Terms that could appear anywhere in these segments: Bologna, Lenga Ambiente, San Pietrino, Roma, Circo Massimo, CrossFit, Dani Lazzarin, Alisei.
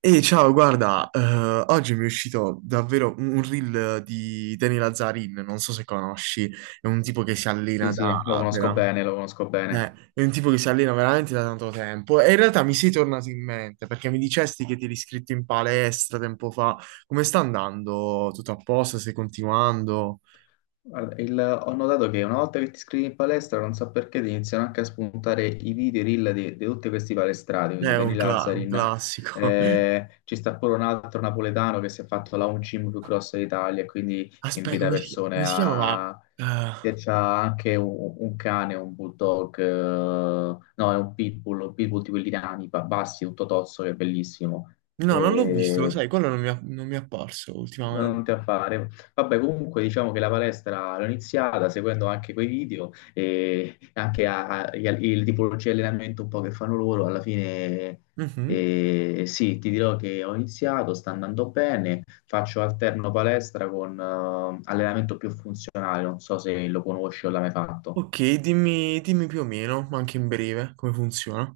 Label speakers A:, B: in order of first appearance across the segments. A: E ciao, guarda, oggi mi è uscito davvero un reel di Dani Lazzarin, non so se conosci, è un tipo che si
B: Sì,
A: allena da,
B: sì, lo conosco
A: vera-
B: bene, lo conosco bene.
A: è un tipo che si allena veramente da tanto tempo e in realtà mi sei tornato in mente perché mi dicesti che ti eri iscritto in palestra tempo fa, come sta andando? Tutto a posto? Stai continuando?
B: Guarda, ho notato che una volta che ti iscrivi in palestra, non so perché, ti iniziano anche a spuntare i video, i reel di tutti questi palestrati, quindi
A: È un,
B: Dani
A: cla- un
B: Lazzarin,
A: classico.
B: ci sta pure un altro napoletano che si è fatto la home gym più grossa d'Italia, e quindi
A: Aspetta,
B: invita
A: come si,
B: persone
A: come si chiamava?
B: a...
A: Eh,
B: e c'ha anche un cane, un bulldog, no, è un pitbull di quelli nani, bassi, tutto tozzo, che è bellissimo.
A: no, non l'ho visto, lo sai, quello non mi è apparso
B: Non
A: ultimamente.
B: te a fare. Vabbè, comunque diciamo che la palestra l'ho iniziata seguendo anche quei video e anche il tipologia di allenamento un po' che fanno loro. Alla fine,
A: Mhm.
B: sì, ti dirò che ho iniziato, sta andando bene. Faccio alterno palestra con allenamento più funzionale. Non so se lo conosci o l'hai mai fatto.
A: Ok, dimmi, dimmi più o meno, ma anche in breve, come funziona.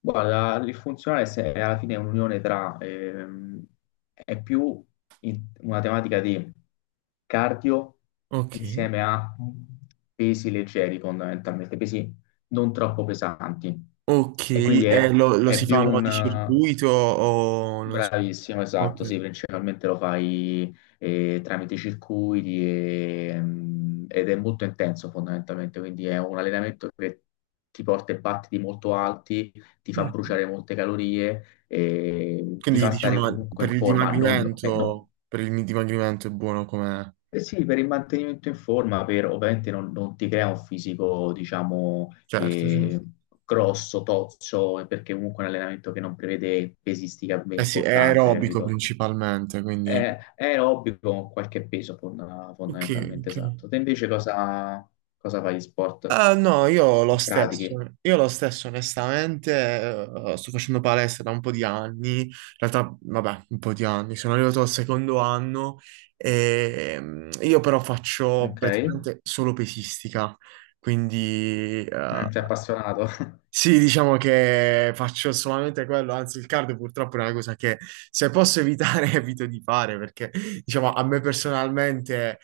B: Guarda, il funzionale se- è alla fine è un'unione tra, è più una tematica di cardio
A: Ok.
B: insieme a pesi leggeri fondamentalmente, pesi non troppo pesanti.
A: Ok,
B: E quindi è,
A: lo
B: è
A: si fa a
B: più
A: mo'
B: un,
A: di circuito o non so.
B: Bravissimo,
A: Ok.
B: esatto, sì, principalmente lo fai tramite circuiti ed è molto intenso fondamentalmente, quindi è un allenamento che ti porta in partiti molto alti, ti fa
A: Mhm.
B: bruciare molte calorie, e ti
A: Quindi
B: fa stare
A: diciamo
B: comunque
A: per
B: in
A: il
B: forma, non, no.
A: dimagrimento, per il dimagrimento è buono come...
B: Eh sì, per il mantenimento in forma, per, ovviamente non ti crea un fisico, diciamo,
A: Certo, certo.
B: grosso, tozzo, perché comunque è un allenamento che non prevede pesistica
A: Eh sì, è
B: importante,
A: aerobico
B: capito?
A: principalmente, quindi...
B: È, è aerobio con qualche peso
A: Ok,
B: fondamentalmente
A: ok.
B: esatto. Te invece cosa fai di sport?
A: Ah, no,
B: Se pratichi,
A: io lo stesso onestamente, sto facendo palestra da un po' di anni, in realtà vabbè, un po' di anni, sono arrivato al secondo anno e io però faccio
B: ok?
A: praticamente solo pesistica, quindi
B: Mm, sei appassionato?
A: sì, diciamo che faccio solamente quello, anzi il cardio purtroppo è una cosa che se posso evitare evito di fare perché diciamo a me personalmente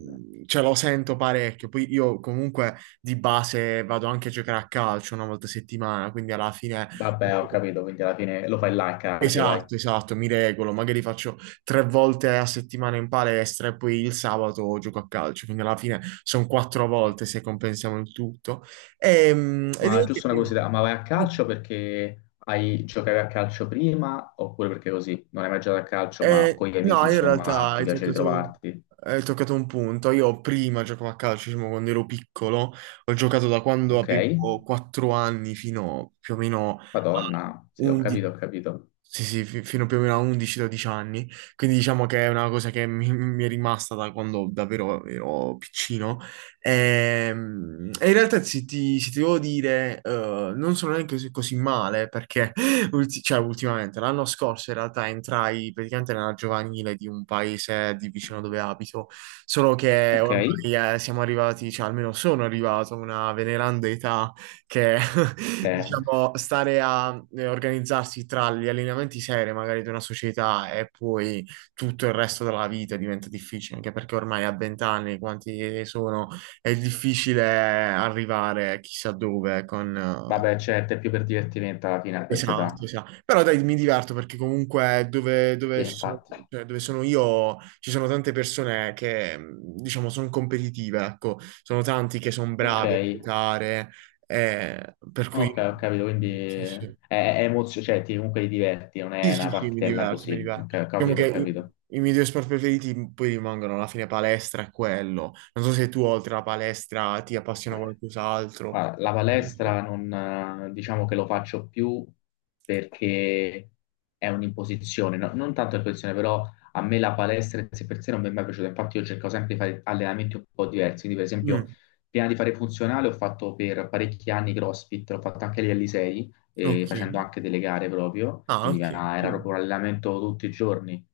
A: ce lo sento parecchio, poi io comunque di base vado anche a giocare a calcio una volta a settimana, quindi alla fine.
B: Vabbè, ho capito, quindi alla fine lo fai là il cardio, dai.
A: Esatto, esatto, mi regolo, magari faccio tre volte a settimana in palestra e poi il sabato gioco a calcio, quindi alla fine sono quattro volte se compensiamo il tutto. Ehm, E,
B: Ma
A: devo dire
B: giusto una
A: che no.
B: curiosità, ma vai a calcio perché giocavi a calcio prima oppure perché così? Non hai mai giocato a calcio, ma con gli amici,
A: No, io in realtà
B: insomma, ti
A: hai
B: piace
A: toccato,
B: ritrovarti,
A: hai toccato un punto. Io prima giocavo a calcio, diciamo, quando ero piccolo, ho giocato da quando
B: ok?
A: avevo 4 anni fino più o meno a
B: Madonna, sì, ho capito, ho
A: 11.
B: capito.
A: Sì, sì, fino più o meno a 11-12 anni, quindi diciamo che è una cosa che mi è rimasta da quando davvero ero piccino. In realtà se ti devo dire, non sono neanche così, così male perché cioè, ultimamente, l'anno scorso in realtà entrai praticamente nella giovanile di un paese di vicino dove abito, solo che
B: Ok,
A: ormai siamo arrivati, cioè almeno sono arrivato a una veneranda età che
B: eh,
A: diciamo, stare a organizzarsi tra gli allineamenti seri magari di una società e poi tutto il resto della vita diventa difficile, anche perché ormai a 20 anni, quanti sono, è difficile arrivare chissà dove con...
B: Vabbè, certo, è più per divertimento alla fine a questa
A: Esatto,
B: età.
A: esatto. Però dai, mi diverto perché comunque dove,
B: Sì,
A: dove ci sono,
B: infatti.
A: cioè, dove sono io ci sono tante persone che, diciamo, sono competitive, ecco, sono tanti che sono
B: Ok,
A: bravi a giocare, per cui
B: ok, ho capito, quindi
A: sì, sì.
B: è cioè ti, comunque ti diverti, non
A: Sì,
B: è
A: sì,
B: una
A: sì, mi
B: partitella
A: diverto, mi
B: così. Ok,
A: diverto.
B: ho
A: Diciamo
B: capito,
A: che
B: ho
A: i,
B: capito.
A: i miei due sport preferiti poi rimangono alla fine palestra e quello. Non so se tu oltre alla palestra ti appassiona qualcos'altro.
B: Ma la palestra
A: No.
B: non, diciamo che lo faccio più perché è un'imposizione, non tanto un'imposizione, però a me la palestra in sé per sé non mi è mai piaciuta, infatti io cerco sempre di fare allenamenti un po' diversi, quindi per esempio
A: Mm,
B: prima di fare funzionale ho fatto per parecchi anni CrossFit, l'ho fatto anche agli Alisei,
A: ok.
B: facendo anche delle gare proprio,
A: Ah,
B: quindi
A: ok.
B: era
A: Sì.
B: proprio un allenamento tutti i giorni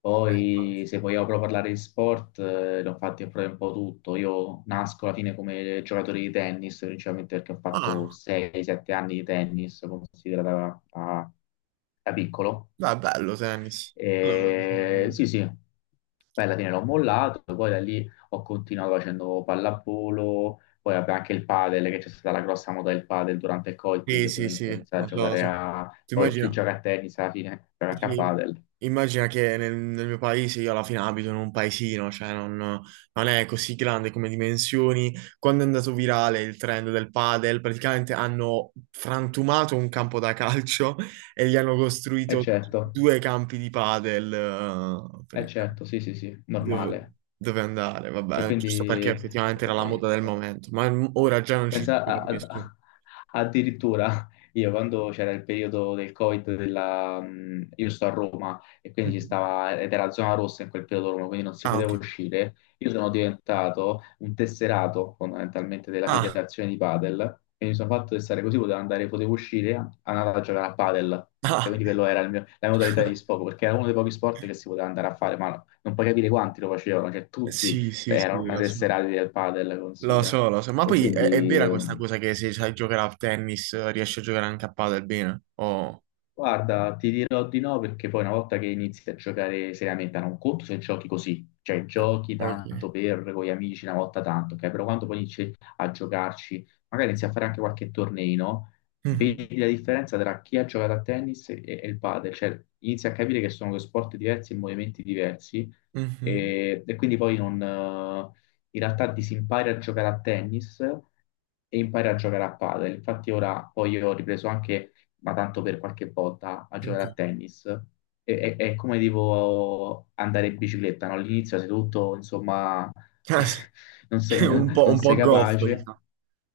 B: poi, se vogliamo proprio parlare di sport, ne ho fatti proprio un po' tutto. Io nasco alla fine come giocatore di tennis, principalmente perché ho fatto
A: Ah.
B: 6-7 anni di tennis, considerata da piccolo.
A: No, è bello tennis.
B: E,
A: Mm.
B: sì, sì, poi alla fine l'ho mollato, poi da lì ho continuato facendo pallavolo, poi vabbè, anche il padel, che c'è stata la grossa moda del padel durante il Covid, quindi
A: Sì, sì,
B: ovviamente ho
A: sì,
B: iniziato a
A: lo so, lo
B: giocare
A: so.
B: a...
A: Tu
B: Poi chi
A: immagina,
B: gioca a tennis alla fine gioca anche a
A: sì,
B: padel.
A: immagina che nel mio paese io alla fine abito in un paesino, cioè non è così grande come dimensioni. Quando è andato virale il trend del padel, praticamente hanno frantumato un campo da calcio e gli hanno
B: E
A: costruito
B: certo.
A: due campi di padel.
B: Eh certo, sì, sì, sì,
A: Dove,
B: normale.
A: dove andare,
B: E
A: vabbè, giusto perché
B: quindi
A: effettivamente era la moda
B: eh,
A: del momento, ma ora già non ci
B: Pensa
A: sono più nessuno.
B: addirittura io quando c'era il periodo del Covid, della, io sto a Roma e quindi ci
A: Mhm.
B: stava, ed era zona rossa in quel periodo a Roma, quindi non si
A: Ah,
B: poteva
A: ok.
B: uscire. Io sono diventato un tesserato fondamentalmente della
A: Ah,
B: federazione di padel e mi sono fatto testare così, potevo andare, potevo uscire, andare a giocare a padel. Ok?
A: ah.
B: Quindi quello era la mia modalità di sfogo, perché era uno dei pochi sport che si poteva andare a fare, ma non puoi capire quanti lo facevano, cioè tutti
A: Sì, sì,
B: era
A: sì,
B: ormai
A: lo so.
B: tesserati del padel,
A: Lo
B: considera.
A: so, lo so. Ma
B: E
A: poi è
B: quindi
A: vera questa cosa che se sai giocare a tennis riesci a giocare anche a padel bene? Oh,
B: guarda, ti dirò di no perché poi una volta che inizi a giocare seriamente, non conto se giochi così, cioè giochi tanto
A: ok.
B: per con gli amici una volta tanto, ok? Però quando poi inizi a giocarci, magari inizi a fare anche qualche torneino,
A: Mhm,
B: vedi la differenza tra chi ha giocato a tennis e il padel, cioè inizi a capire che sono due sport diversi e movimenti diversi
A: mhm,
B: e quindi poi non, in realtà disimpari a giocare a tennis e impari a giocare a padel. Infatti ora poi io ho ripreso anche ma tanto per qualche volta a giocare
A: ok.
B: a tennis. È, è come tipo andare in bicicletta, no? All'inizio sei tutto, insomma,
A: Ah, sì.
B: non sei,
A: Un po',
B: non
A: un
B: sei
A: po' goffo,
B: capace.
A: diciamo.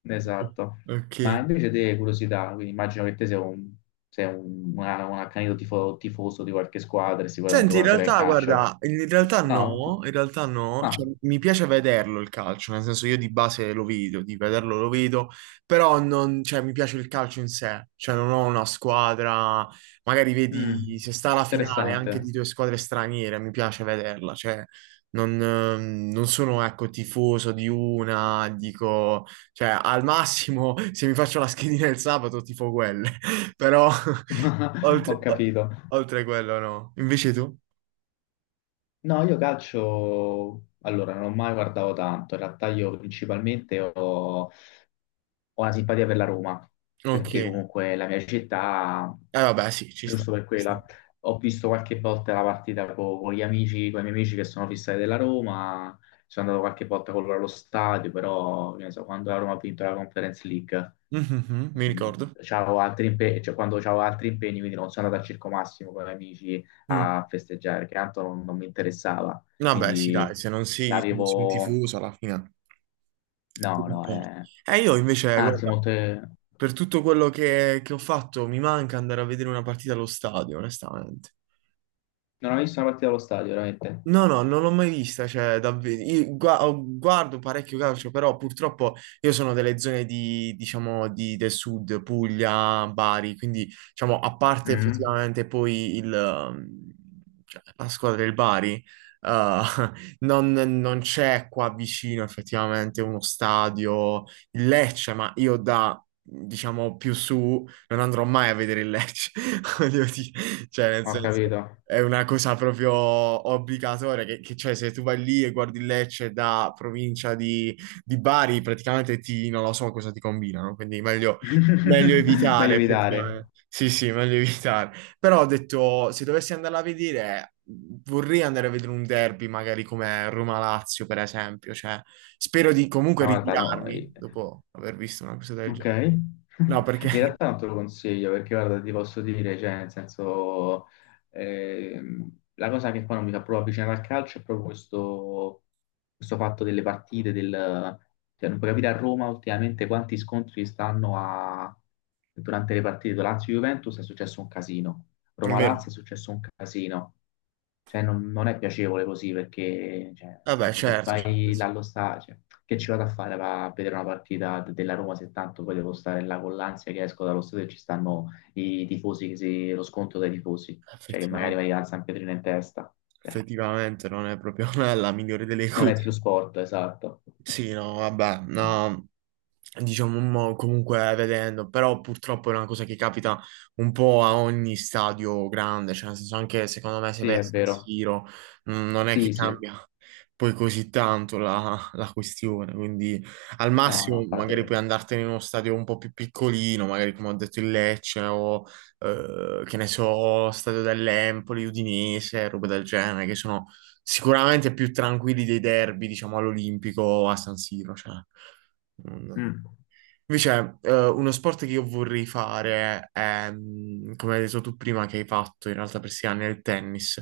B: Esatto.
A: Ok.
B: Ma invece te, curiosità, quindi immagino che te sei un un accanito tifoso di qualche squadra e sicuramente
A: Senti, in
B: guarderai il
A: realtà,
B: calcio.
A: guarda,
B: No?
A: in realtà no, cioè,
B: Ah,
A: mi piace vederlo il calcio, nel senso io di base lo vedo, di vederlo lo vedo, però non, cioè, mi piace il calcio in sé, cioè non ho una squadra, magari
B: mm,
A: vedi se sta la finale anche
B: interessante.
A: di due squadre straniere, mi piace vederla, cioè non, non sono, ecco, tifoso di una, dico, cioè al massimo se mi faccio la schedina il sabato tifo quelle, però...
B: Ho
A: Oltre,
B: capito.
A: Oltre quello no. Invece tu?
B: No, io calcio, allora non ho mai guardato tanto, in realtà io principalmente ho una simpatia per la Roma,
A: Ok.
B: perché
A: Eh
B: comunque è la mia città,
A: vabbè, sì, ci sta,
B: giusto per
A: ci sta.
B: quella, ho visto qualche volta la partita con, gli amici, con i miei amici che sono fissati della Roma, sono andato qualche volta con loro allo stadio, però che ne so, quando la Roma ha vinto la Conference League
A: Mhm, mi
B: Mm,
A: ricordo.
B: c'avevo altri impegni, cioè, quando c'avevo altri impegni, quindi non sono andato al Circo Massimo con gli amici
A: Mm.
B: a festeggiare, perché tanto non, non mi interessava.
A: Vabbè, sì,
B: Quindi
A: dai, se non si è un
B: l'avevo...
A: tifoso alla fine.
B: No, no,
A: Ok.
B: eh.
A: Io invece,
B: Anzi,
A: guarda,
B: molte...
A: per tutto quello che ho fatto, mi manca andare a vedere una partita allo stadio, onestamente.
B: Non ho visto una partita allo stadio, veramente.
A: No, no, non l'ho mai vista, cioè, davvero. Io guardo parecchio calcio, però purtroppo io sono delle zone di, diciamo, del sud, Puglia, Bari, quindi, diciamo, a parte
B: Mm,
A: effettivamente poi cioè, la squadra del Bari, eh, non c'è qua vicino effettivamente uno stadio, il Lecce, ma io da, diciamo, più su non andrò mai a vedere il Lecce, voglio dire, cioè, nel
B: ho
A: senso...
B: capito.
A: È una cosa proprio obbligatoria, cioè se tu vai lì e guardi il Lecce da provincia di Bari, praticamente ti, non lo so cosa ti combinano, quindi meglio
B: Meglio
A: evitare,
B: evitare.
A: effettivamente. Sì, sì, meglio evitare. Però ho detto, se dovessi andarla a vedere, vorrei andare a vedere un derby, magari come Roma-Lazio, per esempio. Cioè, spero di comunque
B: Ma guarda, no.
A: ritirarmi dopo aver visto una cosa del
B: Ok.
A: genere.
B: In
A: No, perché...
B: realtà non te lo consiglio perché guarda, ti posso dire, cioè, nel senso, la cosa che poi non mi fa proprio avvicinare al calcio è proprio questo, questo fatto delle partite, del, cioè non puoi capire a Roma ultimamente quanti scontri stanno a, durante le partite. Lazio-Juventus è successo un casino,
A: È vero.
B: Roma-Lazio è successo un casino. Cioè, non è piacevole così perché, cioè, nel
A: Vabbè,
B: senso, se
A: certo, certo.
B: vai là allo stadio, cioè, che ci vado a fare va a vedere una partita della Roma se tanto poi devo stare là con l'ansia che esco dallo stadio e ci stanno i tifosi, che lo scontro dai tifosi cioè che magari
A: Effettivamente.
B: vai al San Pietrino in testa. Eh,
A: Effettivamente non è proprio la migliore delle
B: non è
A: cose.
B: più sport, esatto.
A: Sì, no, vabbè,
B: Mm.
A: no, diciamo comunque vedendo, però purtroppo è una cosa che capita un po' a ogni stadio grande, cioè nel senso anche secondo me se
B: Sì,
A: vai a
B: è
A: San
B: vero.
A: Siro non è che
B: Sì, sì.
A: cambia poi così tanto la, la questione, quindi al
B: No,
A: massimo
B: no, fate...
A: magari puoi andartene in uno stadio un po' più piccolino, magari come ho detto il Lecce o che ne so, Stadio dell'Empoli, Udinese, robe del genere, che sono sicuramente più tranquilli dei derby, diciamo, all'Olimpico o a San Siro, cioè. mm,
B: Mm.
A: Invece, uno sport che io vorrei fare è, come hai detto tu prima, che hai fatto in realtà per 6 anni, è il tennis.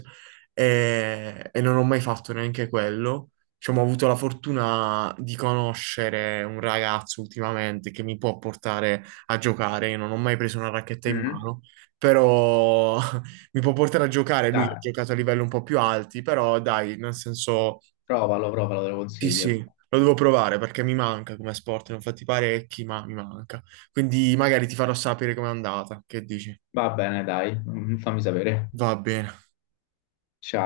A: E non ho mai fatto neanche quello. Diciamo, ho avuto la fortuna di conoscere un ragazzo ultimamente che mi può portare a giocare. Io non ho mai preso una racchetta in
B: Mm.
A: mano, però mi può portare a giocare. Lui ha
B: Dai,
A: giocato a livelli un po' più alti, però dai, nel senso
B: provalo, provalo, te lo
A: sì,
B: consiglio.
A: sì, lo devo provare perché mi manca come sport, ne ho fatti parecchi, ma mi manca. Quindi magari ti farò sapere com'è andata. Che dici?
B: Va bene, dai, Mm, fammi sapere.
A: Va bene.
B: Ciao.